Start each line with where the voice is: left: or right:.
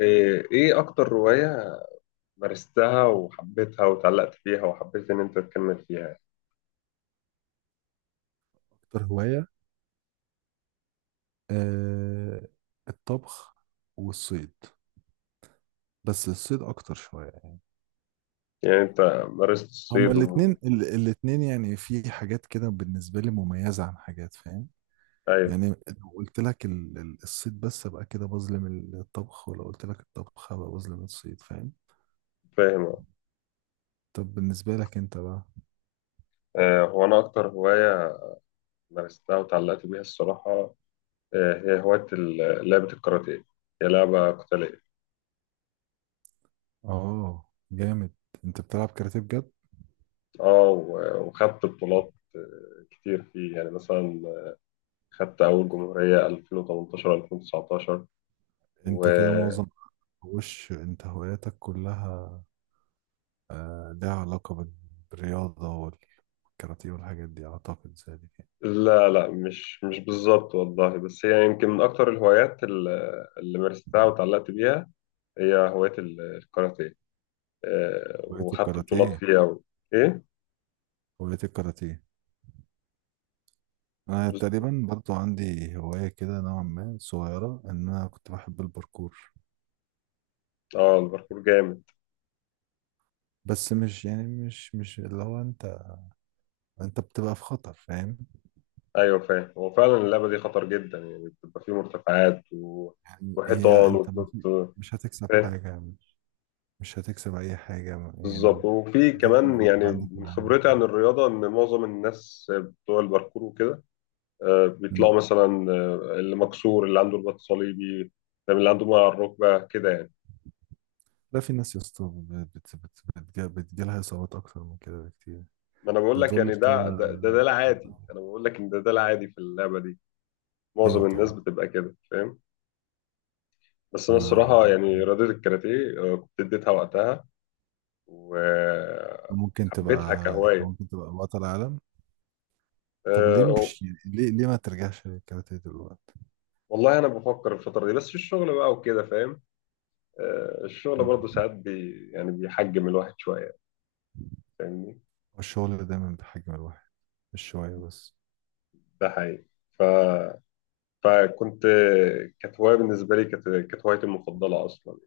left: إيه أكتر رواية مارستها وحبيتها وتعلقت فيها وحبيت إن أنت تكمل فيها؟
right: أكتر هواية، آه، الطبخ والصيد، بس الصيد أكتر شوية.
left: يعني أنت مارست
right: هما
left: الصيد
right: الاتنين
left: و...
right: الاتنين يعني في حاجات كده بالنسبة لي مميزة عن حاجات، فاهم
left: أيوه،
right: يعني؟ لو قلت لك الصيد بس أبقى كده بظلم الطبخ، ولو قلت لك الطبخ أبقى بظلم الصيد، فاهم؟
left: فاهم، أه.
right: طب بالنسبة لك أنت بقى؟
left: هو أنا أكتر هواية مارستها وتعلقت بيها الصراحة. هي هواية لعبة الكاراتيه، هي لعبة قتالية.
right: آه جامد، أنت بتلعب كاراتيه بجد؟
left: أه و- وخدت بطولات، كتير فيه، يعني مثلا خدت أول جمهورية 2018 2019.
right: أنت كده معظم وش أنت هواياتك كلها لها علاقة بالرياضة والكاراتيه والحاجات دي، أعتقد زي دي.
left: لا لا، مش بالظبط والله، بس هي يمكن من أكتر الهوايات اللي مارستها وتعلقت بيها، هي هواية الكاراتيه.
right: هواية
left: وخدت بطولات
right: الكاراتيه.
left: فيها و... إيه؟
right: هواية الكاراتيه، أنا
left: بس-
right: تقريبا برضو عندي هواية كده نوعا ما صغيرة، إن أنا كنت بحب الباركور.
left: آه، الباركور جامد.
right: بس مش يعني، مش اللي هو أنت، أنت بتبقى في خطر، فاهم؟
left: أيوه، فاهم، هو فعلا اللعبة دي خطر جدا، يعني بتبقى فيه مرتفعات و...
right: يعني هي
left: وحيطان
right: أنت ما
left: وتنط.
right: في، مش هتكسب
left: فاهم،
right: حاجة، مش هتكسب أي حاجة
left: بالظبط.
right: يعني،
left: وفي
right: مجرد
left: كمان
right: إن أنت يبقى
left: يعني
right: عندك
left: من
right: معايا.
left: خبرتي عن الرياضة، إن معظم الناس بتوع الباركور وكده بيطلعوا مثلا، اللي مكسور، اللي عنده رباط صليبي، فاهم، اللي عنده مويه على الركبه كده يعني.
right: لا في ناس يا اسطى بتجيلها إصابات أكتر من كده بكتير.
left: ما انا بقول
right: ده
left: لك
right: دول
left: يعني
right: كده.
left: ده العادي. انا بقول لك ان ده العادي في اللعبه دي،
right: أيوه
left: معظم الناس
right: طبعا.
left: بتبقى كده، فاهم. بس انا
right: أنا
left: الصراحه يعني رياضه الكاراتيه كنت اديتها وقتها
right: ممكن
left: وحبيتها
right: تبقى،
left: كهوايه.
right: ممكن تبقى بطل عالم. طب ليه
left: آه،
right: مش يعني، ليه ما ترجعش للكاراتيه دلوقتي؟
left: والله انا بفكر الفتره دي، بس في الشغل بقى وكده، فاهم. الشغل برضه
right: مم.
left: ساعات يعني بيحجم الواحد شويه. فاهمني؟
right: والشغل دايما بحجم الواحد، مش شوية بس.
left: ده حقيقي. ف فكنت، كانت هواية بالنسبة لي، كانت هوايتي المفضلة أصلا،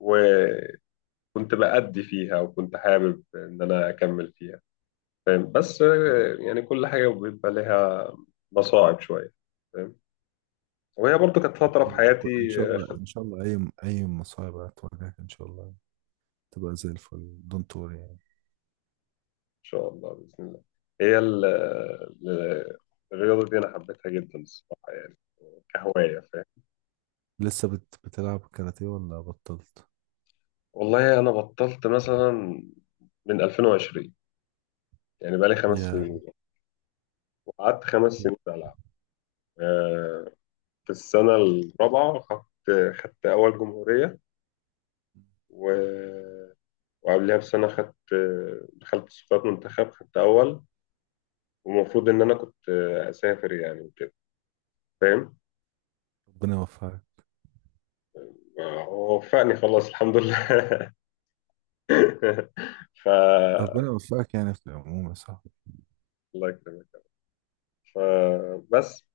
left: وكنت بأدي فيها، وكنت حابب إن أنا أكمل فيها، فاهم. بس يعني كل حاجة بيبقى لها مصاعب شوية، فاهم. وهي برضو كانت فترة في
right: والله
left: حياتي.
right: إن شاء الله،
left: إن
right: إن شاء الله أي مصايب هتواجهك إن شاء الله تبقى زي الفل، دونت وري يعني.
left: شاء الله بإذن الله. هي ال- الرياضة دي أنا حبيتها جدا الصراحة، يعني كهواية، فاهم.
right: بتلعب كاراتيه ولا بطلت؟
left: والله أنا بطلت مثلا من 2020، يعني بقالي خمس
right: يا
left: سنين وقعدت 5 سنين بلعب. في السنة الرابعة خدت أول جمهورية، و- وقبلها بسنة خدت، دخلت صفات منتخب، خدت أول. ومفروض إن أنا كنت أسافر، يعني وكده، فاهم.
right: ربنا يوفقك.
left: ووفقني خلاص، الحمد لله. ف
right: ربنا يوفقك يعني في العموم يا صاحبي.
left: الله يكرمك. فبس،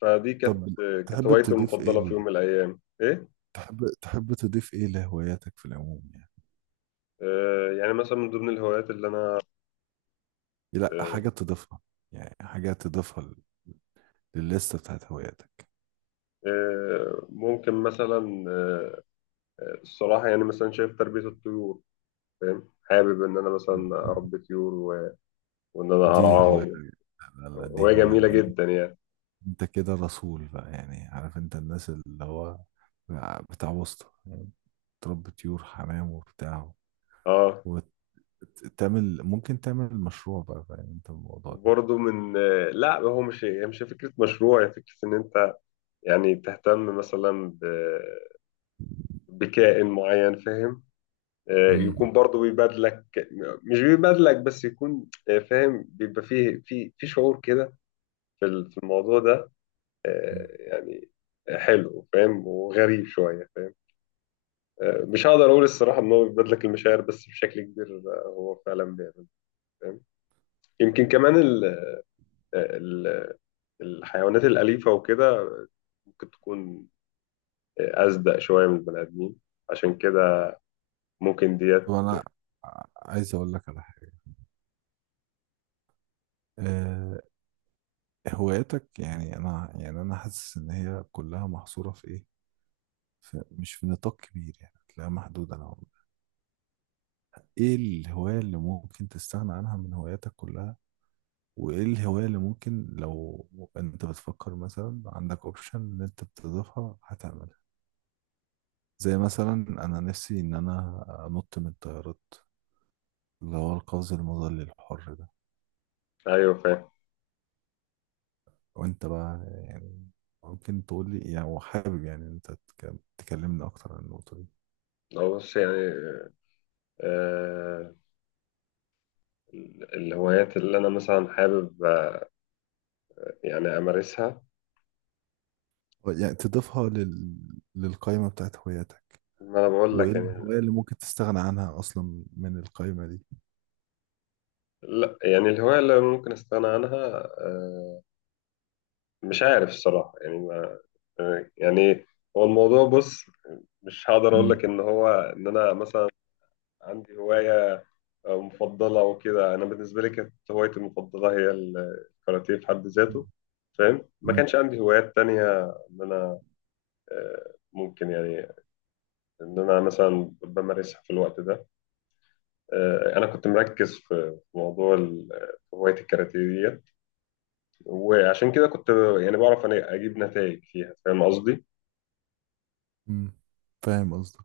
left: فدي كانت
right: طب
left: كانت
right: تحب
left: هوايتي
right: تضيف إيه
left: المفضلة في يوم من الأيام، إيه.
right: تحب، تضيف إيه لهواياتك في العموم يعني؟
left: يعني مثلا من ضمن الهوايات اللي أنا،
right: لا
left: آه،
right: حاجة تضيفها، يعني حاجة تضيفها للليستة بتاعت هواياتك.
left: ممكن مثلا، الصراحة يعني مثلا شايف تربية الطيور، فاهم. حابب ان انا مثلا اربي طيور و... وان انا
right: دي هواية،
left: ارعاهم،
right: لا لا دي
left: وهي جميله
right: هواية انت،
left: جدا يعني.
right: انت كده رسول بقى يعني، عارف انت الناس اللي هو بتاع وسط يعني، تربي طيور حمام وبتاع،
left: اه.
right: وتعمل، ممكن تعمل مشروع بقى، فاهم انت الموضوع ده؟
left: وبرضه من... لا، هو مش، هي مش فكره مشروع، هي فكره ان انت يعني تهتم مثلا ب... بكائن معين، فاهم.
right: مم.
left: يكون برضه بيبادلك، مش بيبادلك بس، يكون فاهم، بيبقى فيه في شعور كده، في الموضوع ده.
right: مم.
left: يعني حلو، فاهم، وغريب شويه، فاهم. مش هقدر اقول الصراحه ان هو بيبادلك لك المشاعر، بس بشكل كبير هو فعلا بيعمل، فاهم. يمكن كمان ال ال الحيوانات الاليفه وكده ممكن تكون اصدق شويه من البني ادمين، عشان كده ممكن ديت.
right: طب انا عايز اقول لك على حاجه. أه، هواياتك يعني، انا حاسس ان هي كلها محصوره في ايه، في، مش في نطاق كبير يعني، هتلاقيها محدودة نوعا ما. ايه الهواية اللي ممكن تستغنى عنها من هواياتك كلها؟ وايه الهواية اللي ممكن، لو انت بتفكر مثلا عندك اوبشن ان انت بتضيفها هتعملها؟ زي مثلا، انا نفسي ان انا انط من الطيارات، اللي هو القفز المظلي الحر ده.
left: ايوه، فاهم.
right: وانت بقى يعني ممكن تقول لي يعني، وحابب يعني انت تكلمني اكتر عن النقطة دي.
left: هو بص يعني، آه الهوايات اللي انا مثلا حابب، يعني امارسها.
right: يعني تضيفها للقائمة بتاعت هواياتك،
left: ما انا بقول
right: وايه
left: لك يعني.
right: الهواية اللي ممكن تستغنى عنها اصلا من القائمة دي.
left: لا، يعني الهوايه اللي ممكن استغنى عنها، آه، مش عارف الصراحه يعني. تمام. يعني هو الموضوع بص، مش هقدر اقول
right: امم.
left: لك ان هو، ان انا مثلا عندي هوايه مفضله وكده. انا بالنسبه لي كانت هوايتي المفضله هي الكاراتيه في حد ذاته، فاهم. ما
right: امم.
left: كانش عندي هوايات تانية ان انا ممكن، يعني ان انا مثلا بمارسها في الوقت ده. انا كنت مركز في موضوع في هوايه الكاراتيه ديت، وعشان كده كنت يعني بعرف أنا اجيب نتائج فيها، فاهم قصدي؟
right: امم، فاهم قصدك.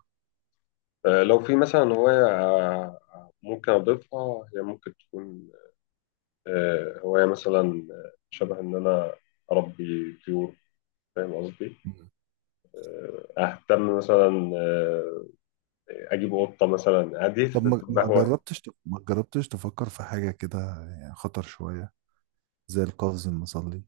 left: لو في مثلا هواية ممكن أضيفها، هي ممكن تكون هواية مثلا شبه إن أنا أربي طيور، فاهم قصدي؟
right: مم.
left: أهتم مثلا، أجيب قطة مثلا، دي
right: طب ما
left: تبقى
right: ما
left: هواية.
right: ما جربتش تفكر في حاجة كده، يعني خطر شوية، زي القفز المظلي؟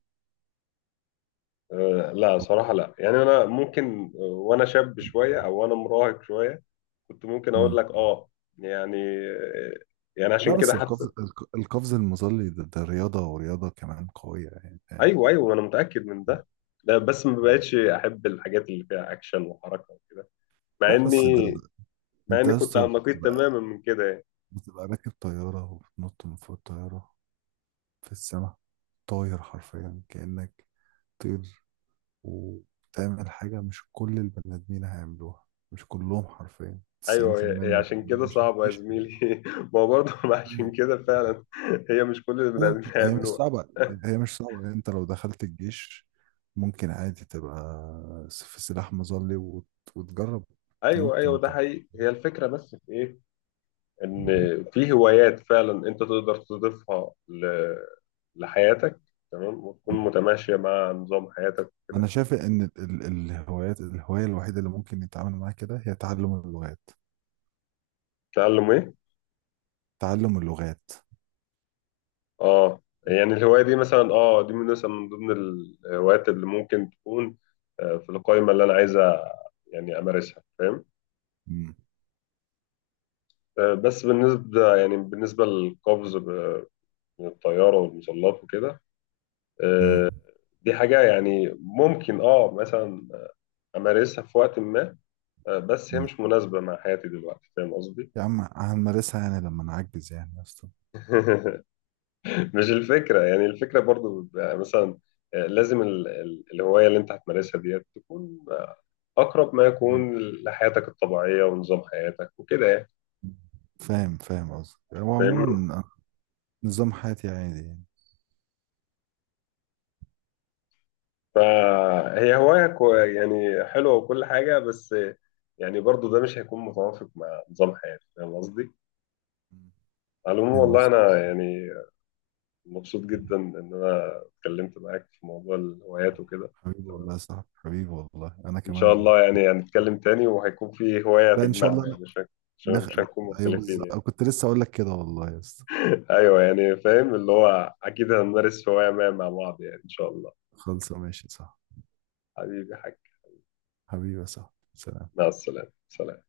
left: لا
right: أو-
left: صراحة لا، يعني أنا ممكن وأنا شاب شوية، أو وأنا مراهق شوية، كنت ممكن أقول
right: مم.
left: لك آه، يعني آه، يعني
right: لا
left: عشان كده
right: بس
left: حتى.
right: القفز المظلي ده, ده رياضة، ورياضة كمان قوية يعني، فاهم؟
left: أيوه، أيوه، أنا متأكد من ده. لا بس ما
right: مم.
left: بقتش أحب الحاجات اللي فيها أكشن وحركة وكده. مع
right: لا بس
left: اني
right: ده،
left: مع
right: انت
left: اني
right: يا
left: كنت على
right: اسطى
left: النقيض تماما من كده يعني.
right: بتبقى راكب طيارة وبتنط من فوق الطيارة في السماء، طاير حرفيا كأنك طير، وتعمل حاجة مش كل البني آدمين هيعملوها، مش كلهم، حرفيا
left: ايوه، هي
right: 90%
left: هي
right: من البني
left: عشان
right: آدمين
left: كده
right: مش
left: صعبه يا
right: مش
left: زميلي ما هو برضه عشان
right: هيعملوها.
left: كده فعلا هي مش كل البني
right: هي
left: ادمين
right: هي مش
left: هيعملوها.
right: صعبة، هي مش صعبة يعني. انت لو دخلت الجيش ممكن عادي تبقى في سلاح مظلي وتجرب
left: ايوه،
right: تنط
left: ايوه، ده حقيقي، هي الفكره بس في ايه؟ ان في هوايات فعلا انت تقدر تضيفها ل... لحياتك، تمام، وتكون
right: مم.
left: متماشيه مع نظام حياتك
right: انا
left: وكده.
right: شايف ان ال- ال- الهوايات الهوايه الوحيده اللي ممكن يتعامل معاها كده هي تعلم اللغات.
left: تعلم ايه؟
right: تعلم اللغات.
left: اه، يعني الهوايه دي مثلا، اه دي من مثلا من ضمن الهوايات اللي ممكن تكون في القائمه اللي انا عايزه يعني امارسها، فاهم.
right: مم.
left: بس بالنسبة، يعني بالنسبة للقفز من الطيارة والمظلات وكده،
right: مم.
left: آه، دي حاجة يعني ممكن، مثلا أمارسها في وقت ما، بس هي
right: مم.
left: مش مناسبة مع حياتي دلوقتي، فاهم قصدي؟
right: يا عم هنمارسها يعني لما نعجز يعني يا اسطى.
left: مش الفكرة، يعني الفكرة برضو بيبقى مثلا، لازم الهواية اللي أنت هتمارسها ديت تكون أقرب ما
right: مم.
left: يكون لحياتك الطبيعية ونظام حياتك وكده يعني.
right: فاهم، فاهم قصدك، هو
left: فاهمني؟
right: عموما نظام حياتي عادي يعني.
left: فهي هواية يعني حلوة وكل حاجة، بس يعني برضو ده مش هيكون متوافق مع نظام حياتي، فاهم قصدي؟
right: مم.
left: على العموم،
right: فاهم
left: والله
right: قصدك.
left: أنا يعني مبسوط جدا إن أنا اتكلمت معاك في موضوع الهوايات وكده.
right: حبيبي والله يا صاحبي، حبيبي والله انا
left: إن شاء
right: كمان
left: الله
right: كنت
left: يعني
right: مبسوط.
left: هنتكلم تاني، وهيكون في هواية
right: لا ان شاء
left: تجمعنا،
right: الله.
left: يعني مش
right: نخ...
left: مش هنكون
right: ايوه
left: مختلفين
right: بالظبط،
left: يعني.
right: كنت لسه اقول لك كده والله يا اسطى.
left: أيوه، يعني فاهم اللي هو، أكيد هنمارس هواية ما مع بعض، يعني إن شاء الله.
right: خلصه، ماشي، صح.
left: حبيبي حاج.
right: حبيبي، صح، سلام.
left: مع السلامة، سلام.